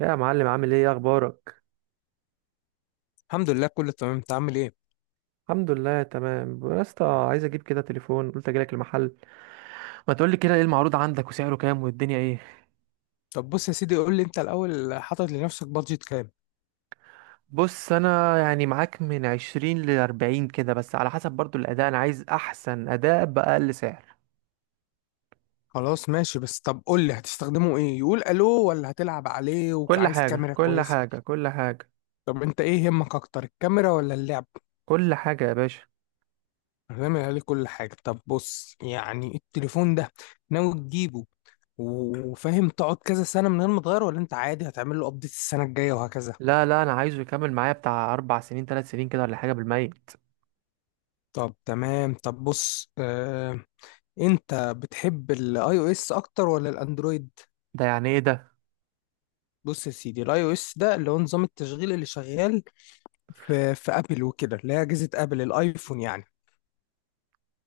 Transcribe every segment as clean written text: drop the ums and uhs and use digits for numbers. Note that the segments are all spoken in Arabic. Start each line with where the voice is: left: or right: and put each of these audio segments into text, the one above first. right: يا معلم، عامل ايه؟ إيه اخبارك؟
left: الحمد لله كله تمام. انت عامل ايه؟
right: الحمد لله تمام يا اسطى. عايز اجيب كده تليفون، قلت اجيلك المحل. ما تقولي كده، ايه المعروض عندك وسعره كام والدنيا ايه؟
left: طب بص يا سيدي، قول لي انت الاول: حاطط لنفسك بادجت كام؟
right: بص انا يعني معاك من 20 لـ40 كده، بس على حسب برضو الاداء. انا عايز احسن اداء باقل سعر.
left: خلاص ماشي، بس طب قول لي هتستخدمه ايه؟ يقول الو ولا هتلعب عليه
right: كل
left: وعايز
right: حاجه،
left: كاميرا
right: كل
left: كويسه؟
right: حاجه، كل حاجه.
left: طب انت ايه يهمك اكتر، الكاميرا ولا اللعب؟
right: كل حاجه يا باشا.
left: هنعمل عليه كل حاجه. طب بص، يعني التليفون ده ناوي تجيبه وفاهم تقعد كذا سنه من غير ما تغيره، ولا انت عادي هتعمل له ابديت السنه الجايه وهكذا؟
right: لا لا، انا عايزه يكمل معايا بتاع 4 سنين، 3 سنين كده، ولا حاجه بالميت.
left: طب تمام. طب بص، انت بتحب الاي او اس اكتر ولا الاندرويد؟
right: ده يعني ايه ده؟
left: بص يا سيدي، الاي او اس ده اللي هو نظام التشغيل اللي شغال في ابل وكده، اللي هي اجهزه ابل، الايفون يعني.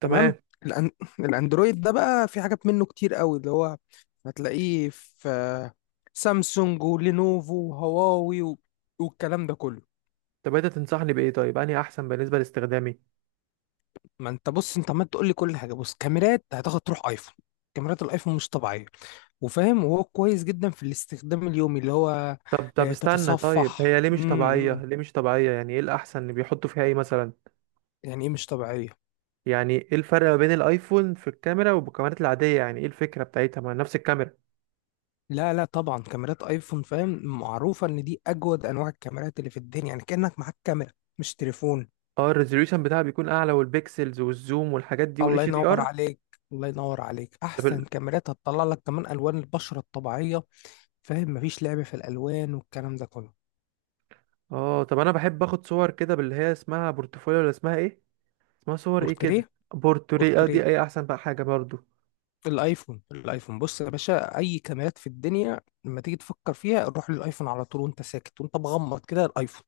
right: تمام.
left: تمام. الأن الاندرويد ده بقى في حاجات منه كتير قوي، اللي هو هتلاقيه في سامسونج ولينوفو وهواوي و... والكلام ده كله.
right: طب انت تنصحني بايه طيب اني احسن بالنسبه لاستخدامي؟
left: ما انت بص، انت عمال تقول لي كل حاجه. بص، كاميرات هتاخد تروح ايفون. كاميرات الايفون مش طبيعيه وفاهم، وهو كويس جدا في الاستخدام اليومي اللي هو
right: طب استنى. طيب
left: تتصفح
right: هي ليه مش طبيعية، ليه مش طبيعية؟ يعني ايه الأحسن اللي بيحطوا فيها ايه مثلا؟
left: يعني ايه مش طبيعيه؟
right: يعني ايه الفرق ما بين الايفون في الكاميرا والكاميرات العادية؟ يعني ايه الفكرة بتاعتها؟ ما نفس الكاميرا.
left: لا لا، طبعا كاميرات ايفون فاهم، معروفة ان دي اجود انواع الكاميرات اللي في الدنيا، يعني كأنك معاك كاميرا مش تليفون.
right: اه، الريزوليوشن بتاعها بيكون اعلى، والبيكسلز والزوم والحاجات دي
left: الله
right: والاتش دي
left: ينور
right: ار.
left: عليك، الله ينور عليك.
right: طب ال...
left: احسن كاميرات، هتطلع لك كمان الوان البشرة الطبيعية فاهم، مفيش لعب في الالوان والكلام ده كله.
right: اه، طب انا بحب اخد صور كده باللي هي اسمها بورتفوليو ولا اسمها ايه؟ اسمها صور ايه
left: بورتريه.
right: كده؟ بورتري، اه.
left: بورتريه.
right: دي اي احسن بقى حاجة برضو؟
left: الايفون، الايفون بص يا باشا، اي كاميرات في الدنيا لما تيجي تفكر فيها، روح للايفون على طول وانت ساكت وانت مغمض كده، الايفون.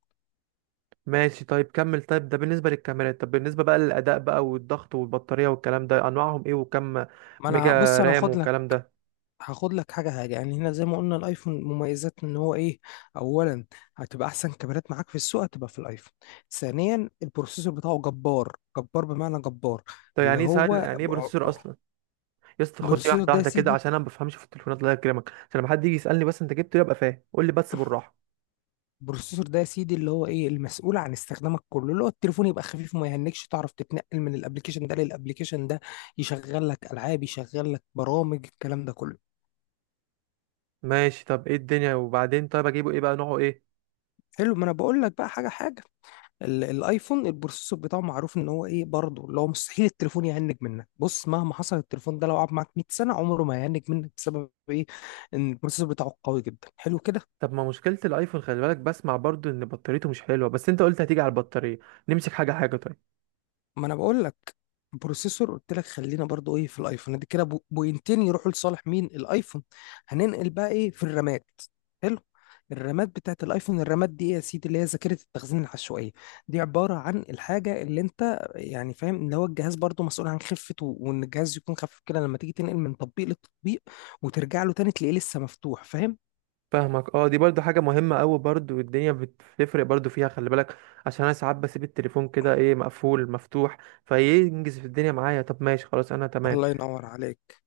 right: ماشي، طيب كمل. طيب ده بالنسبة للكاميرات، طب بالنسبة بقى للأداء بقى والضغط والبطارية والكلام ده، أنواعهم إيه؟ وكم
left: ما انا
right: ميجا
left: بص، انا
right: رام
left: هاخد،
right: والكلام ده؟
left: هاخد لك حاجة حاجة. يعني هنا زي ما قلنا، الايفون مميزات ان هو ايه؟ اولا، هتبقى احسن كاميرات معاك في السوق هتبقى في الايفون. ثانيا، البروسيسور بتاعه جبار، جبار بمعنى جبار.
right: طب
left: اللي
right: يعني ايه سهل،
left: هو
right: يعني ايه بروسيسور اصلا؟ يا اسطى، خد لي
left: بروسيسور
right: واحده
left: ده يا
right: واحده كده،
left: سيدي،
right: عشان انا ما بفهمش في التليفونات، الله يكرمك، عشان لما حد يجي يسالني بس انت جبته إيه، ابقى فاهم. قول لي بس بالراحه.
left: البروسيسور ده يا سيدي اللي هو ايه، المسؤول عن استخدامك كله. اللي هو التليفون يبقى خفيف وما يهنكش، تعرف تتنقل من الابليكيشن ده للابليكيشن ده، يشغل لك العاب، يشغل لك برامج، الكلام ده كله.
right: ماشي. طب ايه الدنيا وبعدين؟ طيب اجيبه ايه بقى، نوعه ايه؟
left: حلو، ما انا بقول لك بقى حاجة حاجة. الايفون البروسيسور بتاعه معروف ان هو ايه برضه، اللي هو مستحيل التليفون يهنج منك. بص، مهما حصل التليفون ده، لو قعد معاك 100 سنه عمره ما هيهنج منك. بسبب ايه؟ ان البروسيسور بتاعه قوي جدا. حلو كده.
right: طب ما مشكله الايفون، خلي بالك، بسمع برضو ان بطاريته مش حلوه، بس انت قلت هتيجي على البطاريه. نمسك حاجه حاجه طيب.
left: ما انا بقول لك، بروسيسور قلت لك. خلينا برضو ايه في الايفون، دي كده بوينتين يروحوا لصالح مين؟ الايفون. هننقل بقى ايه، في الرامات. حلو. الرامات بتاعت الايفون، الرامات دي ايه يا سيدي؟ اللي هي ذاكره التخزين العشوائيه. دي عباره عن الحاجه اللي انت يعني فاهم ان هو الجهاز برضو مسؤول عن خفه، وان الجهاز يكون خفيف كده لما تيجي تنقل من تطبيق للتطبيق وترجع له تاني تلاقيه لسه مفتوح فاهم.
right: فاهمك، اه. دي برضو حاجه مهمه قوي برضو، والدنيا بتفرق برضو فيها، خلي بالك. عشان انا ساعات بسيب التليفون كده ايه، مقفول مفتوح، فينجز في الدنيا معايا. طب ماشي، خلاص انا تمام.
left: الله ينور عليك.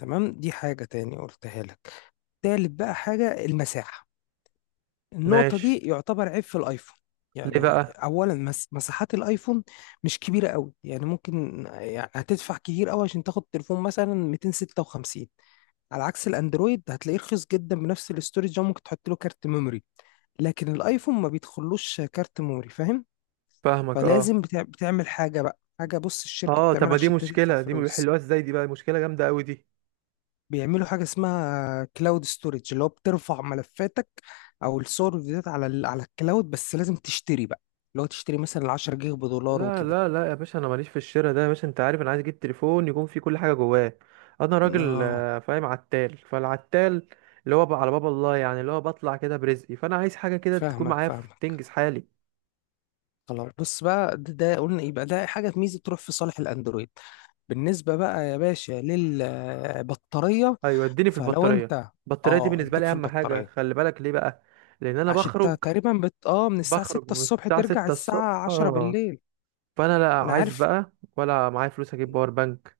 left: تمام، دي حاجه تاني قلتها لك. تالت بقى حاجه، المساحه. النقطة
right: ماشي.
left: دي يعتبر عيب في الايفون.
right: ليه
left: يعني
right: بقى؟
left: اولا، مساحات الايفون مش كبيرة قوي. يعني ممكن، يعني هتدفع كتير قوي عشان تاخد تليفون مثلا 256. على عكس الاندرويد هتلاقيه رخيص جدا بنفس الاستورج ده، ممكن تحط له كارت ميموري. لكن الايفون ما بيدخلوش كارت ميموري فاهم.
right: فاهمك اه.
left: فلازم بتعمل حاجة بقى حاجة. بص، الشركة
right: اه، طب
left: بتعملها
right: ما دي
left: عشان انت تدفع
right: مشكلة، دي ما
left: فلوس.
right: بيحلوها ازاي؟ دي بقى مشكلة جامدة قوي دي.
left: بيعملوا حاجة اسمها كلاود ستورج، اللي هو بترفع ملفاتك او الصور والفيديوهات على على الكلاود، بس لازم تشتري بقى، اللي هو تشتري مثلا 10 جيجا بدولار
right: لا
left: وكده.
right: لا لا يا باشا، انا ماليش في الشراء ده يا باشا. انت عارف انا عايز اجيب تليفون يكون فيه كل حاجة جواه. انا راجل،
left: اه
right: فاهم، عتال فالعتال، اللي هو بقى على باب الله، يعني اللي هو بطلع كده برزقي، فانا عايز حاجة كده تكون
left: فاهمك،
right: معايا
left: فاهمك.
right: تنجز حالي.
left: خلاص، بص بقى ده قلنا يبقى ده حاجة ميزة تروح في صالح الاندرويد. بالنسبة بقى يا باشا للبطارية،
right: ايوه، اديني في
left: فلو
right: البطارية.
left: انت،
right: البطارية دي
left: اه
right: بالنسبة
left: اديك
right: لي
left: في
right: اهم حاجة،
left: البطارية.
right: خلي بالك. ليه بقى؟ لان انا
left: عشان
right: بخرج.
left: انت تقريبا اه من الساعة
right: بخرج
left: 6
right: من
left: الصبح
right: الساعة
left: ترجع
right: 6 الصبح.
left: الساعة 10 بالليل.
right: فانا لا
left: انا
right: عايز
left: عارف.
right: بقى ولا معايا فلوس اجيب باور بانك،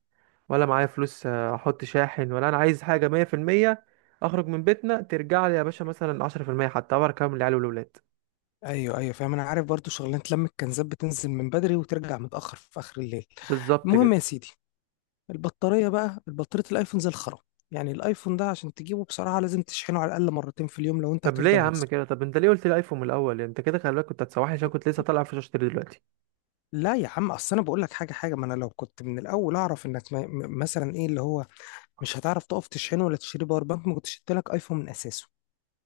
right: ولا معايا فلوس احط شاحن. ولا انا عايز حاجه 100%. اخرج من بيتنا، ترجع لي يا باشا مثلا 10%، حتى اعرف اكمل العيال والولاد.
left: ايوه ايوه فاهم، انا عارف برضو شغلانه لم الكنزات بتنزل من بدري وترجع متاخر في اخر الليل.
right: بالظبط
left: المهم
right: كده.
left: يا سيدي، البطاريه بقى، البطاريه الايفون زي الخرا. يعني الايفون ده عشان تجيبه بصراحه لازم تشحنه على الاقل مرتين في اليوم لو انت
right: طب ليه يا
left: هتفضل
right: عم
left: ماسكه.
right: كده؟ طب انت ليه قلت لي ايفون من الاول؟ يعني انت كده خلي بالك كنت هتسوحني، عشان كنت لسه طالع في اشتري دلوقتي.
left: لا يا عم، اصل انا بقول لك حاجه حاجه. ما انا لو كنت من الاول اعرف انك مثلا ايه، اللي هو مش هتعرف تقف تشحنه ولا تشتري باور بانك، ما كنتش جبت لك ايفون من اساسه.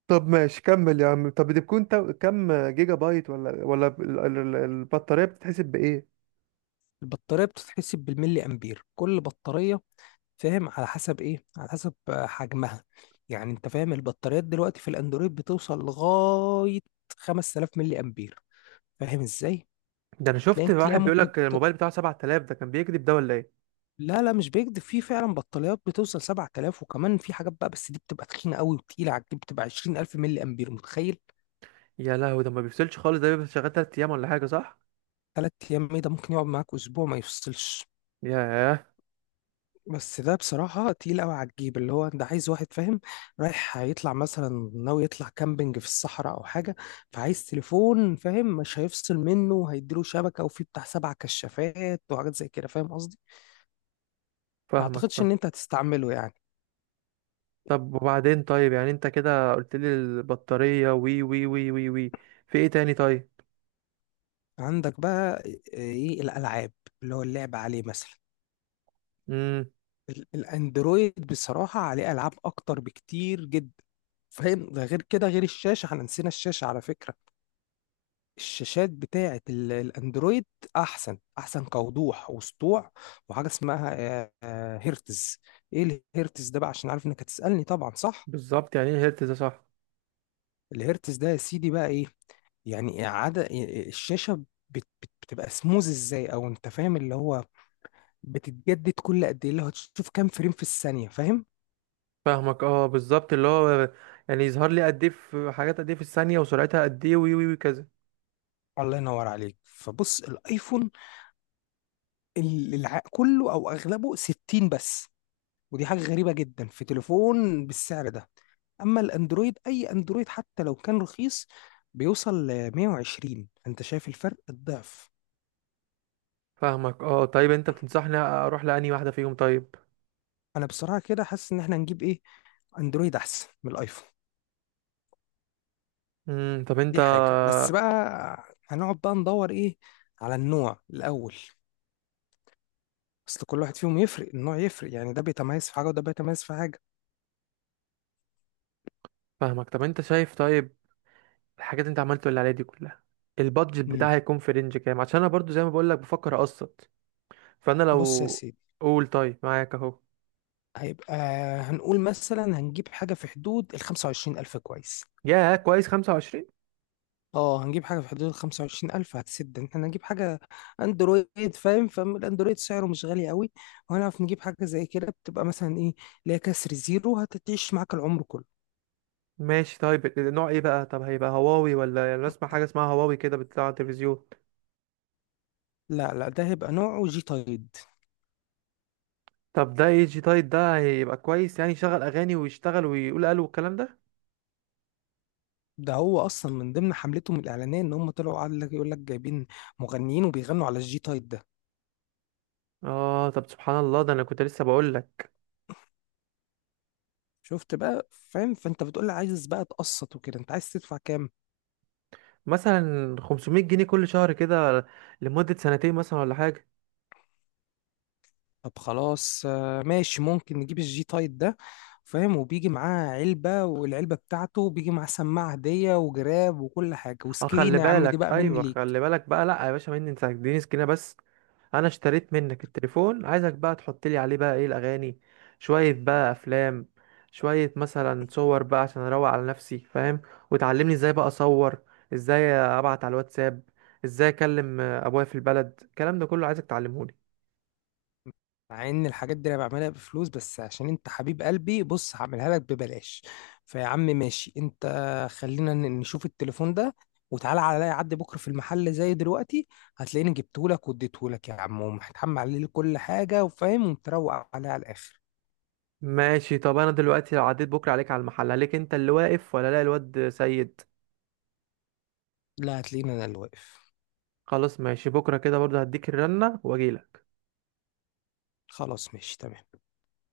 right: طب ماشي، كمل يا عم. طب دي بتكون كام جيجا بايت ولا البطارية بتتحسب بإيه؟
left: البطاريه بتتحسب بالملي امبير. كل بطاريه فاهم على حسب ايه، على حسب حجمها. يعني انت فاهم البطاريات دلوقتي في الاندرويد بتوصل لغاية 5,000 ملي امبير. فاهم ازاي؟
right: ده انا
left: تلاقي
right: شفت
left: تلاقي
right: واحد بيقول لك الموبايل بتاعه 7000، ده كان بيكذب ده ولا ايه؟
left: لا لا مش بيكذب، في فعلا بطاريات بتوصل 7,000. وكمان في حاجات بقى، بس دي بتبقى تخينة قوي وتقيلة على الجيب، بتبقى 20,000 ملي امبير، متخيل؟
right: يا لهوي، ده ما بيفصلش خالص، ده بيبقى شغال 3 ايام ولا حاجه، صح؟
left: 3 ايام ايه ده؟ ممكن يقعد معاك اسبوع ما يفصلش.
right: ياه.
left: بس ده بصراحة تقيل قوي على الجيب. اللي هو انت عايز واحد فاهم رايح هيطلع، مثلا ناوي يطلع كامبينج في الصحراء او حاجة، فعايز تليفون فاهم مش هيفصل منه وهيديله شبكة وفيه بتاع سبع كشافات وحاجات زي كده، فاهم قصدي. ما
right: فاهمك،
left: اعتقدش
right: فاهم.
left: ان انت هتستعمله يعني.
right: طب وبعدين طيب، يعني انت كده قلت لي البطارية، وي وي وي وي وي، في ايه تاني طيب؟
left: عندك بقى ايه، الالعاب، اللي هو اللعب عليه مثلا.
right: امم
left: الاندرويد بصراحة عليه العاب اكتر بكتير جدا فاهم. ده غير كده، غير الشاشة، احنا نسينا الشاشة على فكرة. الشاشات بتاعة الأندرويد أحسن، أحسن كوضوح وسطوع. وحاجة اسمها هرتز. إيه الهرتز ده بقى؟ عشان عارف إنك هتسألني طبعا، صح؟
right: بالظبط. يعني ايه هرتز ده، صح؟
left: الهرتز ده يا سيدي بقى إيه؟ يعني إعادة الشاشة، بتبقى سموز إزاي، أو أنت فاهم اللي هو بتتجدد كل قد إيه، اللي هو تشوف كام فريم في الثانية فاهم.
right: فاهمك اه، بالظبط اللي هو، يعني يظهر لي قد ايه في حاجات، قد ايه في الثانية، وسرعتها قد ايه، وي وي وي كذا.
left: الله ينور عليك. فبص الآيفون كله أو أغلبه 60 بس، ودي حاجة غريبة جدا في تليفون بالسعر ده. اما الاندرويد، اي اندرويد حتى لو كان رخيص بيوصل ل 120. انت شايف الفرق الضعف؟
right: فاهمك اه. طيب انت بتنصحني اروح لأني واحدة فيهم طيب؟
left: انا بصراحه كده حاسس ان احنا نجيب ايه، اندرويد احسن من الايفون.
right: طب انت؟
left: دي حاجه، بس بقى هنقعد بقى ندور ايه، على النوع الاول. اصل كل واحد فيهم يفرق، النوع يفرق، يعني ده بيتميز في حاجه وده بيتميز في حاجه.
right: فاهمك. طب انت شايف طيب الحاجات اللي انت عملت اللي عليها دي كلها، البادجت
left: امم
right: بتاعي هيكون في رينج كام؟ عشان انا برضو زي ما بقول لك بفكر اقسط. فانا
left: بص يا
right: لو،
left: سيدي،
right: قول طيب، معاك اهو.
left: هيبقى، هنقول مثلا هنجيب حاجه في حدود ال 25,000، كويس.
right: يا كويس، 25.
left: اه، هنجيب حاجة في حدود الخمسة وعشرين ألف، هتسد إن احنا نجيب حاجة أندرويد فاهم. فالأندرويد سعره مش غالي قوي، وهنعرف نجيب حاجة زي كده بتبقى مثلا إيه، اللي هي كسر زيرو، هتعيش معاك العمر كله.
right: ماشي، طيب نوع ايه بقى؟ طب هيبقى هواوي ولا، يعني أنا اسمع حاجه اسمها هواوي كده بتطلع على التلفزيون؟
left: لا لا، ده هيبقى نوعه جي تايد.
right: طب ده اي جي تايب، ده هيبقى كويس؟ يعني يشغل اغاني ويشتغل ويقول الو والكلام ده؟
left: ده هو أصلا من ضمن حملتهم الإعلانية إن هم طلعوا، قال لك يقول لك جايبين مغنيين وبيغنوا على الجي تايد ده.
right: اه، طب سبحان الله، ده انا كنت لسه بقول لك.
left: شفت بقى فاهم؟ فأنت بتقول لي عايز بقى تقسط وكده، أنت عايز تدفع كام؟
right: مثلا 500 جنيه كل شهر كده، لمده سنتين مثلا، ولا حاجه.
left: طب خلاص، ماشي، ممكن نجيب الجي تايب ده فاهم. وبيجي معاه علبة، والعلبة بتاعته بيجي معاه سماعة هدية وجراب وكل حاجة
right: اه، خلي
left: وسكرين يا عم، دي
right: بالك،
left: بقى مني
right: ايوه، خلي
left: ليك.
right: بالك بقى. لا يا باشا، مني انت، اديني سكينه بس. انا اشتريت منك التليفون، عايزك بقى تحط لي عليه بقى ايه، الاغاني، شويه بقى افلام، شويه مثلا صور بقى، عشان اروق على نفسي فاهم. وتعلمني ازاي بقى اصور، ازاي ابعت على الواتساب، ازاي اكلم ابويا في البلد. الكلام ده كله عايزك تعلمهولي.
left: مع ان الحاجات دي انا بعملها بفلوس، بس عشان انت حبيب قلبي بص هعملها لك ببلاش. فيا عم ماشي انت، خلينا نشوف التليفون ده، وتعالى عليا عدي بكرة في المحل زي دلوقتي، هتلاقيني جبتهولك واديتهولك يا عم ومحتحم عليه كل حاجة وفاهم ومتروق عليه على الآخر.
right: ماشي. طب انا دلوقتي لو عديت بكره عليك على المحل، عليك انت اللي واقف ولا لا، الواد سيد؟
left: لا، هتلاقيني انا اللي واقف.
right: خلاص ماشي، بكره كده برضه هديك الرنه واجيلك.
left: خلاص ماشي تمام.